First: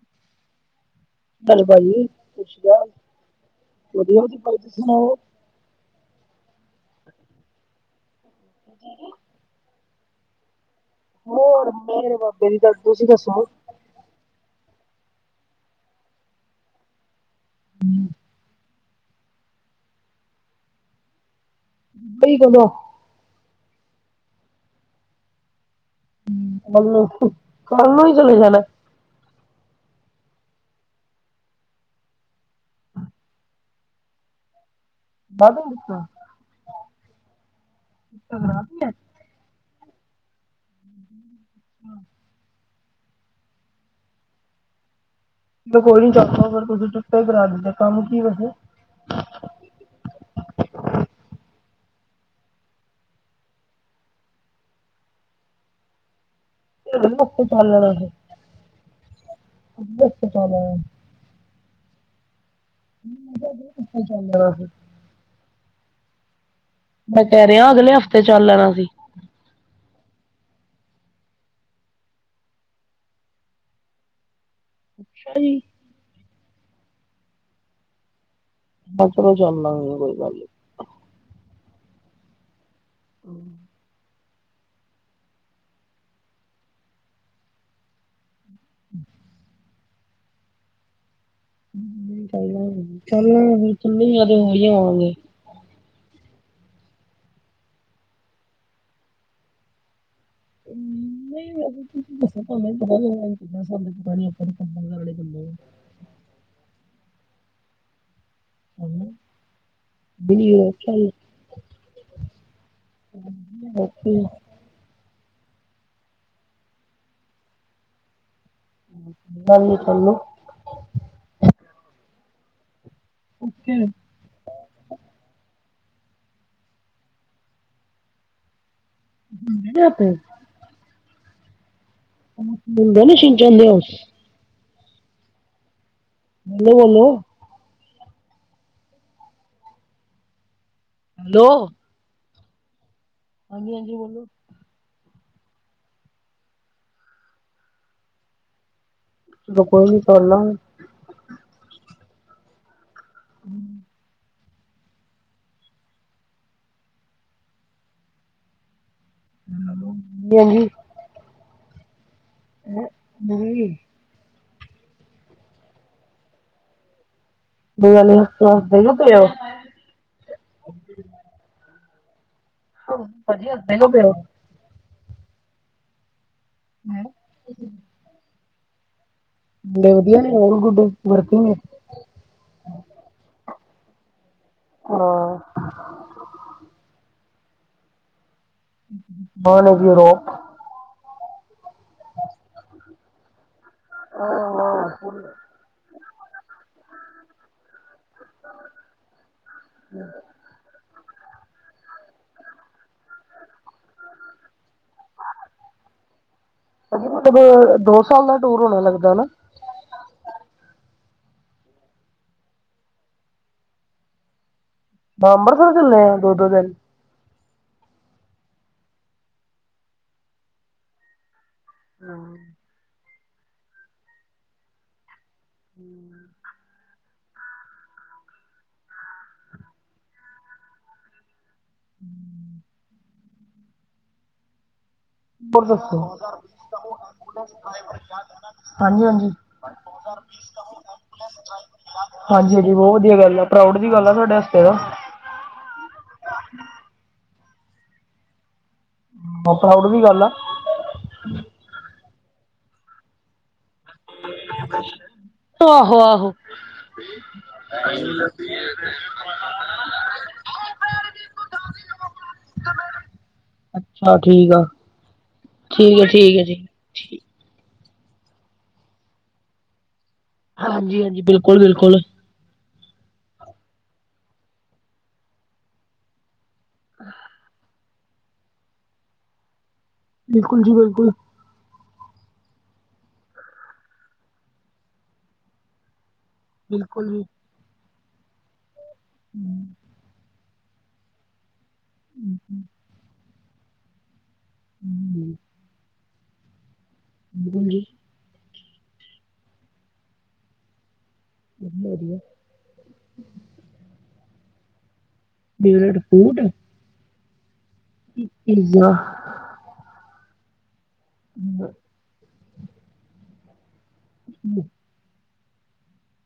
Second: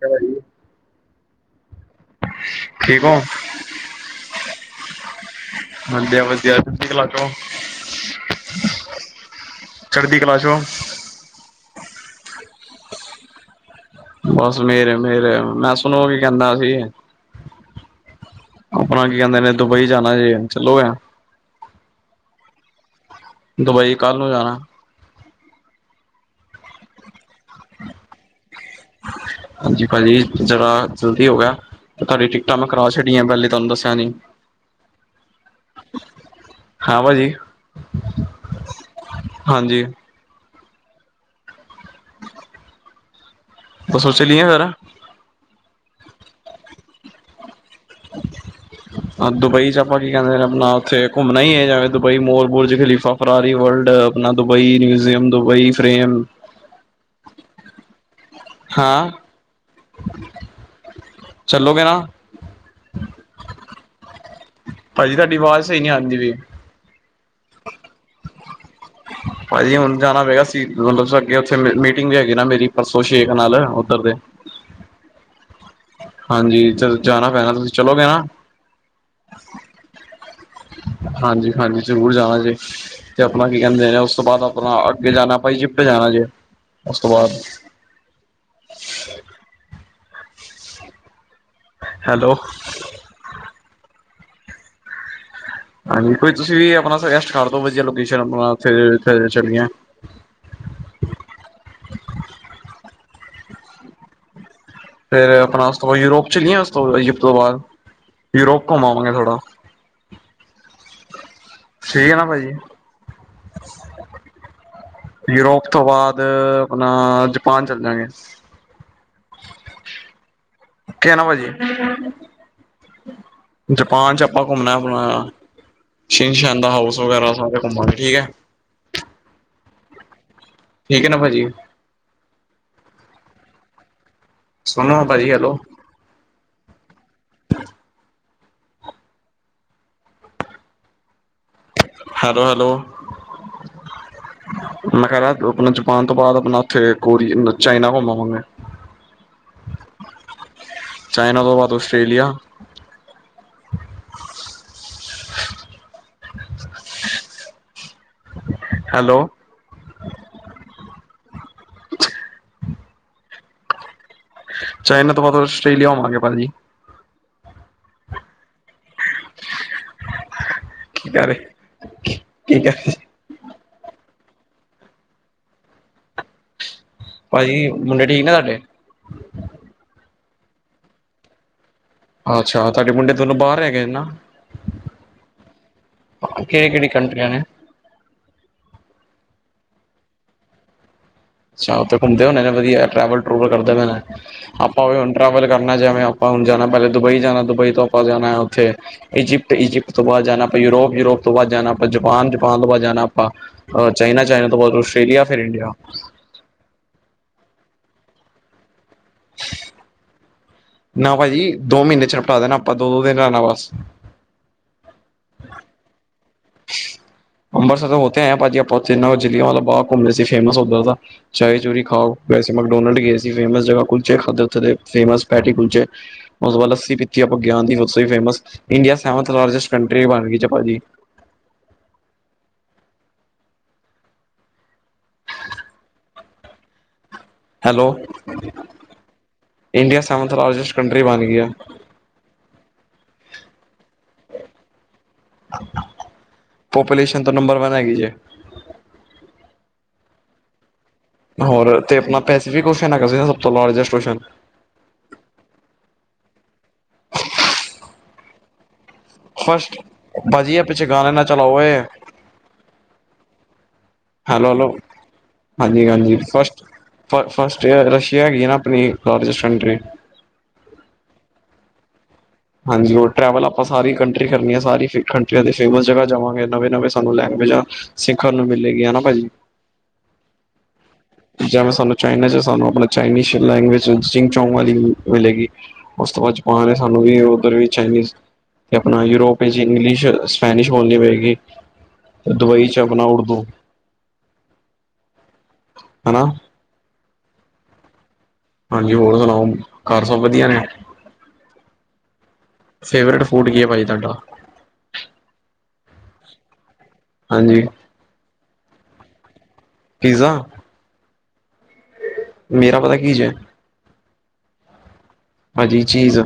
ਚਲੋ ਜੀ। ਹੈਲੋ ਭਾਈ [unintelligible] ਠੀਕ ਹੋ ਵਧੀਆ ਵਾਂ ਭਾਈ ਤੁਸੀਂ ਸੁਣਾਓ? ਵਧੀਆ ਵਧੀਆ [unintelligible] ਚੜ੍ਹਦੀ ਕਲਾ ਚ ਓ? ਹੋਰ ਮੇਹਰ ਬਾਬੇ ਦੀ ਬਸ ਤੁਸੀਂ ਦੱਸੋ? ਬਸ ਮੇਹਰ ਮੇਰ ਮੈਂ ਸੋਨੂੰ ਉਹ ਕੀ ਕਹਿੰਦਾ ਸੀ ਆਪਣਾ ਕੀ ਕਹਿੰਦੇ ਨੇ ਦੁਬਈ ਜਾਣਾ ਜੇ ਚਲੋ ਆ। ਦੁਬਈ ਕਦੋਂ? ਦੁਬਈ ਕੱਲ ਨੂੰ ਜਾਣਾ। ਕਾਲੂ ਕਾਲੂ ਈ ਚਲੇ ਜਾਣਾ। ਹਾਂਜੀ, ਭਾਜੀ ਜਰਾ ਜਲਦੀ ਹੋ ਗਿਆ। ਤੁਹਾਡੀ ਟਿਕਟਾਂ ਮੈਂ ਕਰਾ ਛੱਡੀਆਂ ਪਹਿਲੇ ਤੁਹਾਨੂੰ ਦੱਸਿਆ ਨੀ। ਹਾਂ [unintelligible] ਭਾਜੀ ਹਾਂਜੀ [unintelligible] [unintelligible] [unintelligible] ਦੱਸੋ ਚੱਲੀਏ ਫਿਰ। ਚੱਲੋ ਕੋਈ ਨੀ [unintelligible] ਹਾਂ, ਦੁਬਈ ਚ ਆਪਾਂ ਕੀ ਕਹਿੰਦੇ ਆਪਣਾ ਉੱਥੇ ਘੁੰਮਣਾ ਹੀ ਇਹ ਜਾਵੇ ਦੁਬਈ ਮੋਰ ਬੁਰਜ ਖ਼ਲੀਫਾ। ਫਰਾਰੀ ਵਰਲਡ ਆਪਣਾ ਦੁਬਈ ਮਿਊਜ਼ੀਅਮ ਦੁਬਈ ਫਰੇਮ [unintelligible] ਹਾਂ, ਅਗਲੇ ਹਫ਼ਤੇ ਚੱਲ ਲੈਣਾ ਚੱਲੋਗੇ ਨਾ? [inaudible] ਜਾਂਦਾ ਵਾਂ। ਭਾਜੀ ਤੁਹਾਡੀ ਆਵਾਜ਼ ਸਹੀ ਨਹੀਂ ਆਦੀ ਵੀ। ਮੈਂ ਕਹਿ ਰਿਹਾ ਅਗਲੇ ਹਫ਼ਤੇ ਚੱਲ ਲੈਣਾ ਸੀ। [unintelligible] ਭਾਜੀ ਹੁਣ ਜਾਣਾ ਪਏਗਾ ਸੀ ਮਤਲਬ ਉੱਥੇ ਮੀਟਿੰਗ ਵੀ ਹੈਗੀ ਨਾ ਮੇਰੀ ਪਰਸੋਂ ਛੇਖ਼ ਨਾਲ ਉੱਧਰ ਦੇ। ਅੱਛਾ ਜੀ। ਹਾਂਜੀ ਚਲ ਜਾਣਾ ਪੈਣਾ ਤੁਸੀਂ ਚਲੋਗੇ ਨਾ? ਇਧਰੋਂ ਚੱਲਨਾ ਕੋਈ ਗੱਲ ਨੀ ਹਾਂਜੀ ਹਾਂਜੀ ਜ਼ਰੂਰ ਜਾਣਾ ਜੇ ਤੇ ਆਪਣਾ ਕੀ ਕਹਿੰਦੇ ਉਸ ਤੋਂ ਬਾਅਦ ਆਪਣਾ ਅੱਗੇ ਜਾਣਾ ਪਇਜਿਪਟ ਜਾਣਾ ਜੇ ਉਸ ਤੋਂ ਬਾਅਦ [inaudible] ਹੈਲੋ ਚਲੋ [unintelligible] ਕਿੰਨੀ ਵਧੀਆ ਆਵਾਜ਼ ਹਾਂਜੀ ਕੋਈ ਤੁਸੀਂ ਵੀ ਆਪਣਾ ਸਗੈਸਟ ਕਰ ਦੋ ਵਧੀਆ ਲੋਕੇਸ਼ਨ ਆਪਣਾ ਉੱਥੇ ਚੱਲਏ ਨਹੀਂ ਅਰ ਤੁਸੀਂ ਦੱਸੋ [unintelligible] ਕਾਰ ਵਾਲੇ ਫਿਰ ਬੰਦੇ ਆਪਣਾ ਯੂਰੋਪ ਚਲੀਏ ਅ ਤੋਂ ਸਤੋਲਿਜ ਪਰਿਵਾਰ ਯੂਰੋਪ ਘੁੰਮਾਵਾਂਗੇ ਥੋੜਾ [unintelligible] ਅੱਛਾ ਜੀ ਠੀਕ ਹੈ ਨਾ ਭਾਜੀ ਰੱਖੀ ਯੂਰੋਪ ਤੋਂ ਬਾਅਦ ਆਪਣਾ ਜਪਾਨ ਚੱਲ ਜਾਂਗੇ ਹਾਂਜੀ ਚਲੋ ਕਹਿਣਾ ਭਾਜੀ ਓਕੇ ਜਪਾਨ ਚ ਆਪ ਘੁੰਮਣਾ ਆਪਣਾ ਛਿਨ ਸ਼ਾਨ ਦਾ ਹਾਊਸ ਵਗੈਰਾ ਸਾਰੇ ਘੁੰਮ ਠੀਕ ਹੈ ਘੁੰਮ ਰਿਹਾ ਫਿਰ ਠੀਕ ਹੈ ਨਾ ਭਾਜੀ [unintelligible] ਸੁਣਾ ਭਾਜੀ ਹੈਲੋ ਬੋਲੋ ਬੋਲੋ [inaudible] ਹੈਲੋ ਹੈਲੋ ਹੈਲੋ ਹਾਂਜੀ ਹਾਂਜੀ ਬੋਲੋ ਮੈਂ ਕਿਹਾ ਆਪਣਾ ਜਪਾਨ ਤੋਂ ਬਾਅਦ ਆਪਣਾ ਉੱਥੇ ਕੋਰੀ ਚਾਈਨਾ ਘੁੰਮਾ ਆਵਾਂਗੇ ਚਲੋ ਕੋਈ ਨੀ ਕਰ ਲਾਂਗੇ ਚਾਈਨਾ ਤੋਂ ਬਾਅਦ ਆਸਟਰੇਲੀਆ [inaudible] ਹੈਲੋ ਹੈਲੋ ਗਿਆ ਨਹੀਂ ਹੈ ਨਵੀਂ ਵੀ ਚਾਈਨਾ ਤੋਂ ਬਾਅਦ ਆਸਟ੍ਰੇਲੀਆ ਹੋਵਾਂਗੇ ਭਾਜੀ [unintelligible] ਕੀ ਕਰ ਰਹੇ ਹ ਪਾਜੀ ਹੱਸਦੇ ਕਯੋ ਪਏ ਹੋ ਹਮ ਭਾਜੀ ਮੁੰਡੇ ਠੀਕ ਨੇ ਤੁਹਾਡੇ। ਮੁੰਡੇ ਵਧੀਆ ਨੇ ਹੋਰ ਗੁੱਡ ਵਰਕਿੰਗ ਹੈ। ਅੱਛਾ ਤੁਹਾਡੇ ਮੁੰਡੇ ਦੋਨੋ ਬਾਹਰ ਹੈਗੇ ਏ ਨਾ ਹਾਂ ਹਾਂ ਕਿਹੜੀ ਕਿਹੜੀ ਕੰਟਰੀਆਂ ਨੇ ਪਾਲੇ ਜੀ ਰੋਪ ਸ਼ਾਮ ਤੱਕ ਘੁੰਮਦੇ ਹੋਣੇ ਵਧੀਆ ਟੈਵਲ ਟੂਰ ਕਰਦੇ ਆਪਾਂ ਟਵ ਕਰ ਨਾ ਜਵੇਂ ਆਪਾਂ ਹੁਣ ਜਾਣਾ ਪਹਿਲੇ ਦੁਬਈ ਜਾਣਾ ਦੁਬਈ ਤੋਂ ਆਪਾਂ ਜਾਣਾ ਉੱਥੇ ਇਜਿਪਟ ਇਜਿਪਟ ਤੋਂ ਬਾਅਦ ਜਾਣਾ ਯੂਰੋਪ ਯੂਰੋਪ ਤੋਂ ਬਾਅਦ ਜਾਣਾ ਆਪਾਂ ਜਪਾਨ ਜਪਾਨ ਤੋਂ ਬਾਅਦ ਜਾਣਾ ਆਪਾਂ ਅ ਚਾਈਨਾ ਚਾਈਨਾ ਤੋਂ ਬਹੁਤ ਆਸਟ੍ਰੇਲੀਆ ਫਿਰ ਇੰਡੀਆ ਉਥੇ ਦੋ ਸਾਲ ਦਾ ਟੂਰ ਹੋਣਾ ਲੱਗਦਾ ਨਾ ਨਾ ਭਾਜੀ ਦੋ ਮਹੀਨੇ ਚ ਲਪਟਾ ਦੇਣਾ ਆਪਾਂ ਦੋ ਦੋ ਦਿਨ ਲਣਾ ਬਸ ਅੰਮ੍ਰਿਤਸਰ ਮੈਂ ਆ ਦੋ ਦੋ ਦਿਨ ਅੰਮ੍ਰਿਤਸਰ ਹੋ ਤਾ ਆਏ ਹੈ ਭਾਜੀ ਆਪਾ ਉੱਥੇ ਨਾਲ ਜ਼ਿਲ੍ਹੀਆਂ ਵਾਲਾ ਬਾਗ ਘੁੰਮਦੇ ਸੀ ਫੇਮਸ ਉਧਰ ਦਾ ਚੇਰੀ ਚੂਰੀ ਖਾਓ ਵੈਸੇ ਮਕਡੋਨਲਡ ਗਏ ਸੀ ਫੇਮਸ ਜਗ੍ਹਾ ਕੁਲਚੇ ਖਾਧੇ ਉੱਥੇ ਦੇ ਫੇਮਸ ਪੈਟੀ ਕੁਲਦੇਵ ਉਸ ਤੋ ਬਾਦ ਲਸੀ ਪੀਤੀ ਕਿ ਆਪਾ ਗਿਆਨ ਦੀ ਸਬ ਸੇ famous India seventh lust country ਬਣ ਗਈ ਭਾਜੀ ਹਮ ਹੋਰ ਦਸੋ ਹਾਂਜੀ, ਹੈਲੋ ਹਾਂਜੀ। ਇੰਡੀਆ ਸੈਵਨਥ ਲਾਰਜੈਸਟ ਕੰਟਰੀ ਬਣ ਗਈ ਹੈ ਹਾਂਜੀ, ਹਾਂਜੀ ਬਹੁਤ ਵਧੀਆ ਗੱਲ ਆ ਪ੍ਰਊਡ ਦੀ ਗੱਲ ਆ ਸਾਡੇ ਵਾਸਤੇ ਤਾਂ ਪਪੂਲੇਸ਼ਨ ਤੋਂ ਨੰਬਰ ਵਨ ਹੈਗੀ ਜੇ ਪ੍ਰਾਊਡ ਦੀ ਗੱਲ ਆ ਹੋਰ ਤੇ ਆਪਣਾ ਪੈਸਫਿਕ ਸੀ ਸਭ ਤੋਂ ਲਾਰਜਸਟ [inaudible] ਆਹੋ ਆਹੋ। ਫਸ਼ਟ ਪਾਜੀ ਏ ਪਿੱਛੇ ਗਾਣੇ ਨਾ ਚਲਾਉ ਹੋਏ ਹੈ ਅੱਛਾ ਹੈਲੋ ਠੀਕ ਆ ਹੈਲੋ ਠੀਕ ਹੈ ਠੀਕ ਹੈ ਜੀ। ਫ ਠੀਕ ਫਸਟ ਰਸ਼ੀਆ ਹੈਗੀ ਨਾ ਆਪਣੀ ਲਾਰਜਸਟ ਕੰਟਰੀ ਹਾਂਜੀ, ਹਾਂਜੀ ਬਿਲਕੁਲ, ਬਿਲਕੁਲ ਹਾਂਜੀ ਹੋ ਟਰੈਵਲ ਆਪਾਂ ਸਾਰੀ ਕੰਟਰੀ ਕਰਨੀ ਆ ਸਾਰੀ ਕੰਟਰੀਆਂ ਦੀ ਫੇਮਸ ਜਗ੍ਹਾ ਜਾਵਾਂਗੇ। ਨਵੇਂ ਨਵੇਂ ਸਾਨੂੰ ਲੈਂਗੳਏਜਾਂ ਸਿੱਖਣ ਨੂੰ ਮਿਲੇਗੀਆ ਭਾਜੀ। ਬਿਲਕੁਲ ਜੀ ਬਿਲਕੁਲ। ਜਿਵੇਂ ਸਾਨੂੰ ਚਾਈਨਾ ਚ ਸਾਨੂੰ ਆਪਣਾ ਚਾਈਨੀ ਲੈਂਗਏਜ ਚਿੰਗ ਚੌਂਗ ਵਾਲੀ ਮਿਲੇਗੀ। ਉਸ ਤੋਂ ਬਾਅਦ ਜਪਾਨ ਨੇ ਸਾਨੂੰ ਬਿਲਕੁਲ ਵੀ ਜੀ ਉਧਰ ਵੀ ਚਾਈਨੀਜ਼ ਤੇ ਆਪਣਾ ਯੂਰੋਪ ਵਿੱਚ ਇੰਗਲਿਸ਼ ਸਪੈਨਿਸ਼ ਬੋਲਣੀ ਪਏਗੀ ਤੇ ਦੁਬਈ ਚ ਆਪਣਾ ਉਰਦੂ। ਹਮ [unintelligible] [inaudible] ਹਨਾ। ਹਾਂ ਹਾਂ ਜੀ। ਹਾਂਜੀ ਹੋਰ ਸੁਣਾਓ ਘਰ ਸਭ ਵਧੀਆ ਨੇ ਵਧ ਵਧੀਆ। ਫੇਵਰੇਟ ਫੂਡ ਕੀ ਆ ਪਾਜੀ ਤੁਹਾਡਾ। ਫੇਵਰਿਟ ਫੂਡ ਹਾਂਜੀ। [inaudible] ਪੀਜ਼ਾ। ਹਮ [inaudible] ਮੇਰਾ ਪਤਾ ਕੀ ਜੇ? ਹੂੰ। ਹਾਂਜੀ ਚੀਜ਼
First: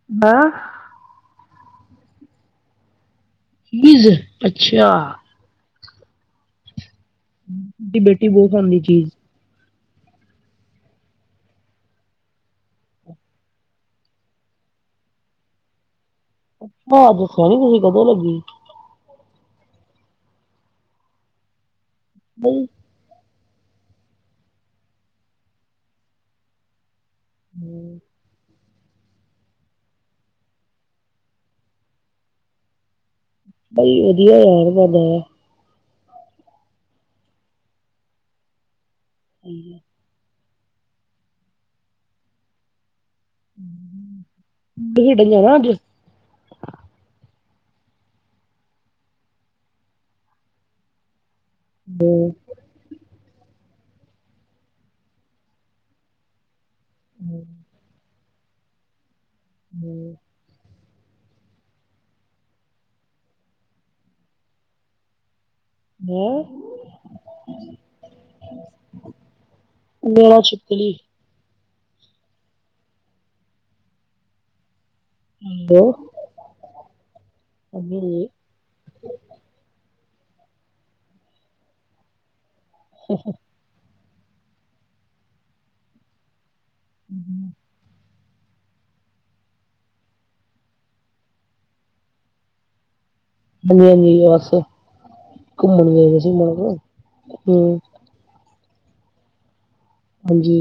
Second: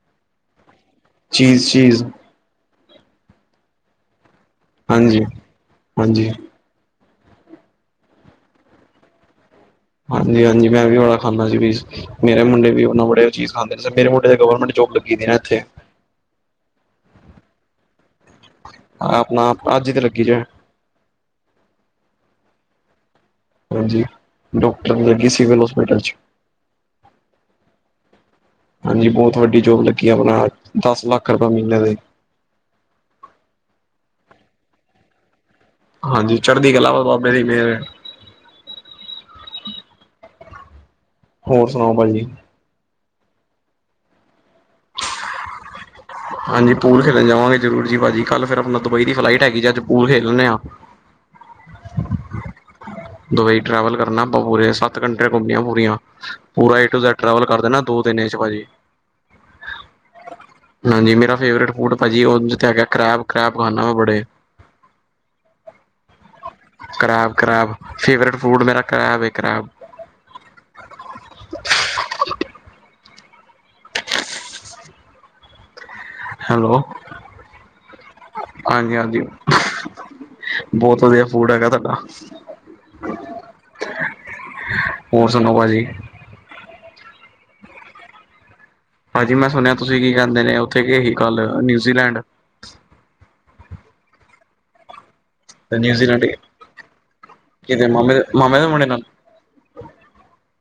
[unintelligible] ਚੀਸ-ਚੀਜ਼। ਬਜ਼ [inaudible] ਹਾਂਜੀ, ਹਾਂਜੀ। ਬੇਟੀ ਬਹੁਤ ਖਾਉਂਦੀ ਚੀਜ਼। ਹਾਂਜੀ ਹਾਂਜੀ ਮੈਂ ਵੀ ਬਾੜਾ ਖਾਂਦਾ ਸੀ ਵੀ ਮੇਰੇ ਮੁੰਡੇ ਵੀ ਉਹਨਾ ਬੜੇ ਉਹ ਚੀਜ਼ ਖਾਂਦੇ ਨੇ ਮੇ ਮੁੰਡੇ ਦੇ ਗਵਰਮੈਂਟ ਜੋਬ ਲੱਗੀ ਦੀ ਨਾ ਇੱਥੇ। ਉਹ ਅੱਜ ਸਹਿਣੀ ਤੁਸੀਂ ਕਦੋਂ ਲੱਗੀ [inaudible] ਆਪਣਾ ਅੱਜ ਈ ਤੇ ਲੱਗੀ ਜੇ ਨਹੀਂ। ਹਾਂਜੀ ਡਾਕਟਰ ਲੱਗੀ ਸਿਵਲ ਹਾਸਪਿਟਲ ਚ। ਹਮ ਹਾਂਜੀ ਬਹੁਤ ਵੱਡੀ ਜੋਬ ਲੱਗੀ ਆਪਣਾ ਦਸ ਲੱਖ ਰੁਪਏ ਮਹੀਨੇ ਦੇ। ਬਈ ਵਧੀਆ ਯਾਰ ਬਦਾ ਹਾਂਜੀ ਚੜ੍ਹਦੀ ਕਲਾ ਵਾ ਬਾਬੇ ਦੀ ਮੇਰ ਏਹੀ ਹੋਰ ਸੁਣਾਓ ਭਾਜੀ। [unintelligible] ਹਾਂਜੀ ਪੂਲ ਖੇਡਣ ਜਾਵਾਂਗੇ ਜ਼ਰੂਰ ਜੀ ਭਾਜੀ, ਕੱਲ੍ਹ ਫਿਰ ਆਪਨਾ ਦੁਬਈ ਦੀ ਫਲਾਈਟ ਹੈਗੀ ਜੇ, ਅੱਜ ਪੂਲ ਖੇਲ ਲੈਂਦੇ ਆਂ। [unintelligible] ਦੁਬਈ ਟਰੈਵਲ ਕਰਨਾ ਆਪਾਂ ਪੂਰੇ ਸੱਤ ਕੰੰਟਰੀਆਂ ਘੁੰਮਨੀਆਂ ਪੂਰੀਆਂ। ਪੂਰਾ ਏ ਟੂ ਜੈਡ ਟੈਵਲ ਕਰ ਦੇਨਾ ਦੋ ਦਿਨ ਚ ਭਾਜੀ। ਹਾਂਜੀ ਮੇਰਾ ਫੇਵਰੇਟ ਫੂਡ ਭਾਜੀ ਉਹ ਜਿੱਥੇ ਹੈਗਾ ਕਰੈਪ, ਕਰੈਪ ਖਾਂਦਾ ਮੈਂ ਬੜੇ। ਹੈਂ ਕਰੈਬ, ਕਰੈਬ ਫੇਵਰੇਟ ਫੂਡ ਮੇਰਾ ਕਰੈਬ ਐ ਕਰੈਬ। [unintelligible] ਛਿੱਪਕਲੀ। ਬੋ ਹੈਲੋ। ਹਾਂਜੀ ਹਾਂਜੀ-ਹਾਂਜੀ, ਬੋਤ ਵਧੀਆ ਫੂਡ ਹੈਗਾ ਤੁਹਾਡਾ। [inaudible] ਹੋਰ ਸੁਨਾਓ ਭਾਜੀ। ਹੂੰ, ਹੂੰ। ਭਾਜੀ ਮੈਂ ਸੁਨਿਆ ਤੁਸੀਂ ਕੀ ਕਹਿੰਦੇ ਨੇ ਉੱਥੇ ਗਏ ਸੀ ਕੱਲ ਨਿਊਜ਼ੀਲੈਂਡ। ਹਾਂਜੀ-ਹਾਂਜੀ ਯੇਸ ਤੇ ਘੁੰਮਣ ਗਏ ਦੇ ਨਿਊਜ਼ੀਲੈਂਡ ਸੀ ਮਾੜਾ ਜਿਆ, ਹੂੰ। ਕਿਤੇ ਮਾਮੇ ਦੇ ਮਾਮੇ ਦੇ ਮੁੰਡੇ ਨਾਲ। ਹਾਂਜੀ।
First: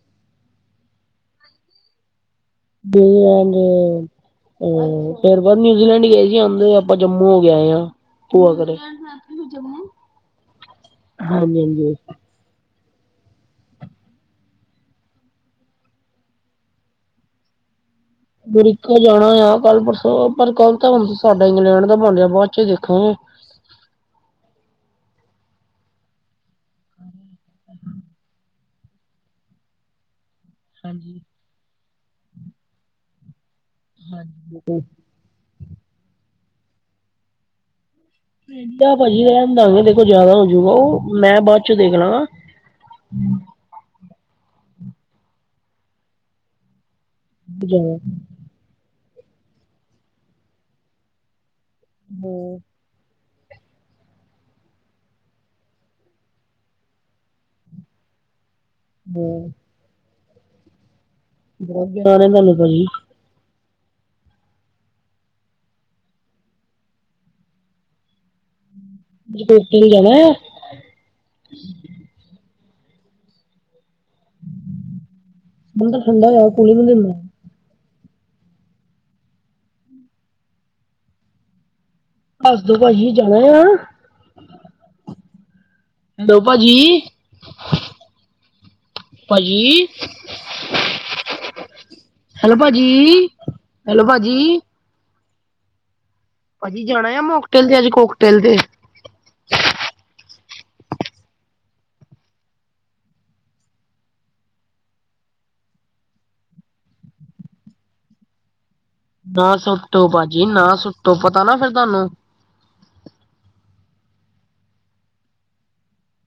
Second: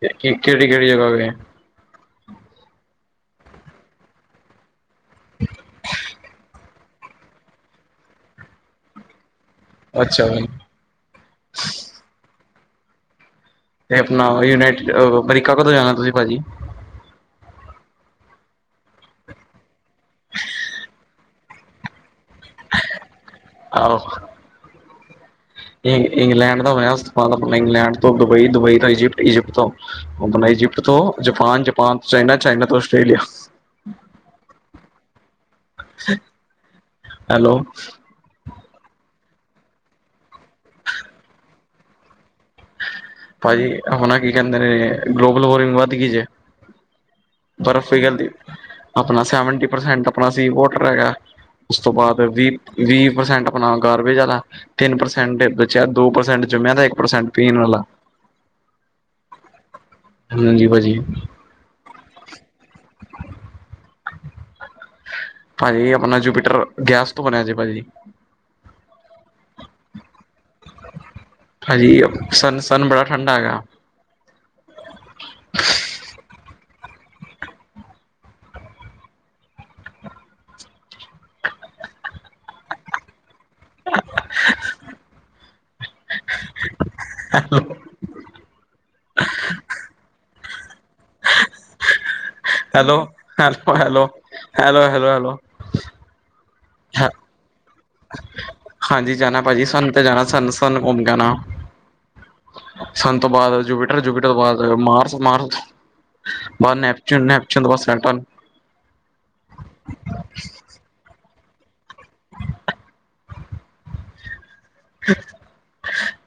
ਤੇ ਕਿ ਕਿਹੜੀ-ਕਿਹੜੀ ਜਗ੍ਹਾ ਗਏ? [unintelligible] ਅਹ ਬਸ ਪਰ ਨਿਊਜ਼ੀਲੈਂਡ ਗਏ ਸੀ ਆਂਦੀ ਵਾਰ। ਆਪਾਂ ਜੰਮੂ ਹੋ ਕੇ ਆਏ ਆਂ ਭੂਆ ਘਰੇ। ਅੱਛਾ ਬਾਈ, ਹਾਂਜੀ-ਹਾਂਜੀ। ਤੇ ਆਪਣਾ ਯੂਨਾਈਟਿਡ ਅਮਰੀਕਾ ਕਦੋਂ ਜਾਣਾ ਤੁਸੀਂ ਭਾਜੀ? ਅਮਰੀਕਾ ਜਾਣਾ ਆ ਕੱਲ ਪਰਸੋਂ ਪਰ ਕੱਲ ਤਾਂ ਹੁਣ ਸਾਡਾ ਇੰਗਲੈਂਡ ਦਾ ਬਨ ਰੇਯਾ ਬਾਦ ਚੋਂ ਦੇਖਾਂਗੇ। ਆਹੋ। ਇੰਗ, ਇੰਗਲੈਂਡ ਦਾ ਬਨਿਆ ਉਸ ਤੋਂ ਬਾਦ ਅਪਨਾ ਇੰਗਲੈਂਡ ਤੋਂ ਦੁਬਈ, ਦੁਬਈ ਤੋਂ ਇਜਿਪਟ, ਇਜਿਪਟ ਤੋਂ ਆਪਣਾ ਇਜਿਪਟ ਤੋਂ ਹਾਂਜੀ ਜਾਪਾਨ, ਜਪਾਨ ਤੋਂ ਚਾਈਨਾ, ਚਾਈਨਾ ਤੋਂ ਆਸਟ੍ਰੇਲੀਆ। ਹਾਂਜੀ [unintelligible] ਹੈਲੋ। ਇਦਾਂ ਭਾਜੀ ਰਹਿਣ ਦਾਂਗੇ ਦੇਖੋ ਜਿਆਦਾ ਹੋਜੂਗਾ, ਉਹ ਮੈਂ ਬਾਦ ਚੋਂ ਦੇਖ ਲਾਂਗਾ। ਭਾਜੀ ਹੁਣ ਐ ਕੀ ਕਹਿੰਦੇ ਨੇ ਗਲੋਬਲ ਵਾਰਮਿੰਗ ਵੱਧ ਗਈ ਜੇ। ਬਰਫ਼ ਜਾਣਾ ਹਾਂ ਪਿਗਲਦੀ, ਆਪਣਾ ਸੈਵਨਟੀ ਪਰਸੈਂਟ ਆਪਣਾ ਸੀ ਵੋਟਰ ਹੈਗਾ। ਉਸ ਤੋਂ ਬਾਦ ਵੀਹ, ਬਹੁਤ ਵੀਹ ਪ੍ਰਸੈਂਟ ਆਪਣਾ ਗਾਰਬੇਜ ਵਾਲਾ ਤਿੰਨ ਪ੍ਰਸੈਂਟ ਬ ਦੋ ਪ੍ਰਸੈਂਟ ਜੁੰਮਿਆਂ ਦਾ ਇੱਕ ਪ੍ਰਸੈਂਟ ਪੀਣ ਵਾਲਾ [unintelligible] [unintelligible] ਹਾਂਜੀ ਭਾਜੀ। ਬੋਤ ਗਿਆਨ ਏ ਤੁਹਾਨੂੰ ਭਾਜੀ। ਭਾਜੀ ਆਪਣਾ ਜੂਪੀਟਰ, ਗੈਸ ਤੋਂ ਬਣਿਆ ਜੇ ਭਾਜੀ। [unintelligible] ਹਾਂਜੀ, ਸਨ, ਸਨ ਬੜਾ ਠੰਡਾ ਹੈਗਾ। [inaudible] ਹੁਨ ਤੇ ਠੰਡਾ ਹੋਇਆ, ਕੂਲਿੰਗ ਨੀ ਦੇਂਦਾ। ਦਸ ਦੋ ਭਾਜੀ ਜਾਣਾ ਆ [unintelligible] ਡੋ ਭਾਜੀ ਹ [unintelligible] ਭਾਜੀ ਹੈਲੋ ਭਾਜੀ ਹੈਲੋ ਭਾਜੀ ਹੈਲੋ ਹੈਲੋ ਹੈਲੋ ਭਾਜੀ ਜਾਣਾ ਆ ਮੋਕਟੇਲ ਤੇ ਅੱਜ ਕੋਕਟੇਲ ਤੇ ਹਾਂਜੀ ਜਾਣਾ ਭਾਜੀ ਸਾਨੂੰ ਤਾਂ ਜਾਣਾ ਸਾਨੂੰ ਸਾਨੂੰ ਘੁੰਮ ਕੇ ਆਣਾ ਸੰਨ ਤੋਂ ਬਾਅਦ ਜੂਬੀਟਰ ਜੂਬੀਟਰ ਤੋਂ ਬਾਅਦ ਮਾਰਸ ਮਾਰਸ [unintelligible] ਨੈਪਚੂਨ ਨੈਪਚਊਨ ਤੋਂ ਬਾਦ ਸਲਟਨ ਨਾ ਸੁੱਟੋ ਭਾਜੀ ਨਾ ਸੁੱਟੋ ਪਤਾ ਨਾ ਫਿਰ ਤੁਹਾਨੂੰ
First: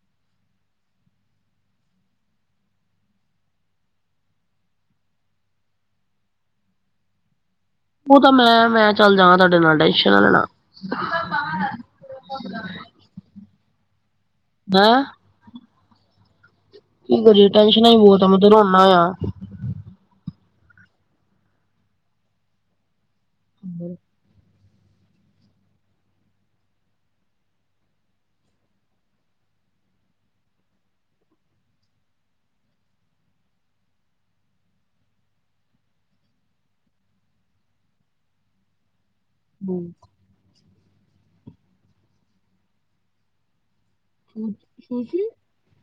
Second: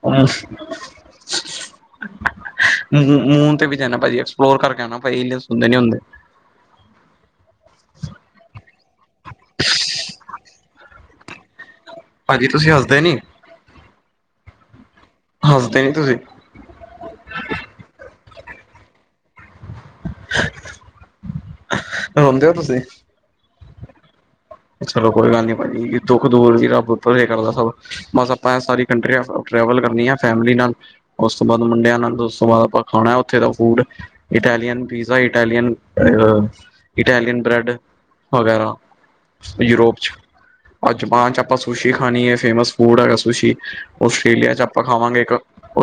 ਅ [unintelligible] ਮੂਨ ਤੇ ਵੀ ਜਾਣਾ ਭਾਜੀ ਐਕਸਪਲੋਰ ਕਰਕੇ ਆਣਾ ਹੁੰਦੇ ਨੀ ਹੁੰਦੇ ਉਹ ਤਾਂ ਮੈਂ ਮੈਂ ਚੱਲ ਜਾਵ ਤੁਹਾਡੇ ਨਾਲ ਟੈਸ਼ਨ ਨਾ ਲੈਣਾ ਬਾਹ [unintelligible] ਭਾਜੀ ਤੁਸੀਂ ਹੱਸਦੇ ਨੀ ਹ [unintelligible] ਹੱਸਦੇ ਨੀ ਤੁਸੀਂ ਕੀ ਕਰੀਏ ਟੈਨਸ਼ਨਾਂ ਹੀ ਬਹੁਤ ਏ ਮੈਂ ਤਾਂ ਰੋਨਾ ਆ ਰੋਂਦੇ ਹੋ ਤੁਸੀਂ ਹਾਂ ਚਲੋ ਕੋਈ ਗੱਲ ਨੀ ਭਾਜੀ ਦੁੱਖ ਦੂਰ ਵੀ ਰੱਬ ਉੱਪੇ ਕਰਦਾ ਸਭ ਬਸ ਆਪਾਂ ਸਾਰੀ ਕੰਟ੍ਰਿਆ ਟਰੈਵਲ ਕਰਨੀ ਆ ਫੈਮਲੀ ਨਾਲ ਉਸ ਤੋਂ ਬਾਅਦ ਮੁੰਡਿਆ ਨਾਲ ਉਸ ਤੋਂ ਬਾਅਦ ਆਪਾਂ ਖਾਣਾ ਉੱਥੇ ਦਾ food Italian pizza Italian Italian bread ਵਗੈਰਾ ਯੂਰੋਪ ਚ ਜਪਾਨ ਚ ਆਪਾਂ ਸੁਸ਼ੀ ਖਾਣੀ ਏ ਫੇਮਸ ਫੂਡ ਹੈਗਾ ਸੁਸ਼ੀ ਓਸਟ੍ਰੇਲੀਆ ਚ ਆਪਾਂ ਖਾਵਾਂਗੇ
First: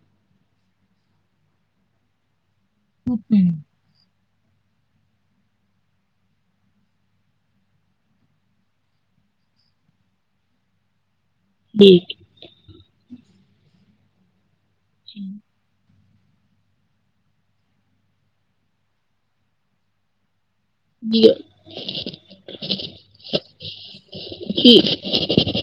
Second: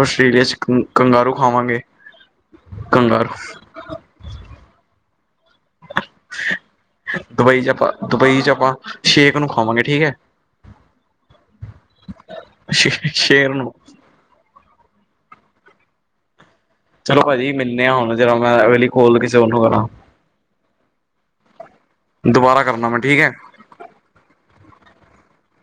ਆਸਟ੍ਰੇਲੀਆ ਚ ਕੰਗਾਰੂ ਖਾਵਾਂਗੇ ਕੰਗਾਰ ਦੁਬਈ ਚ ਆਪਾਂ ਦੁਬਈ ਚ ਆਪਾਂ ਸ਼ੇਕ ਨੂੰ ਖਾਵਾਂਗੇ ਠੀਕ ਏ [unintelligible] [unintelligible] ਸ਼ੇਰ ਨੂੰ ਜੀ ਚਲੋ ਭਾਜੀ ਮਿਲਣੇ ਹਾਂ ਹੁਣ ਜਦ ਮੈਂ ਅਗਲੀ ਕਾਲ ਕਿਸੇ ਹੋਰ ਨੂੰ ਕਰਾਂ ਦੁਬਾਰਾ ਕਰਨਾ ਮੈਂ ਠੀਕ ਹੈ। ਕੀ [unintelligible]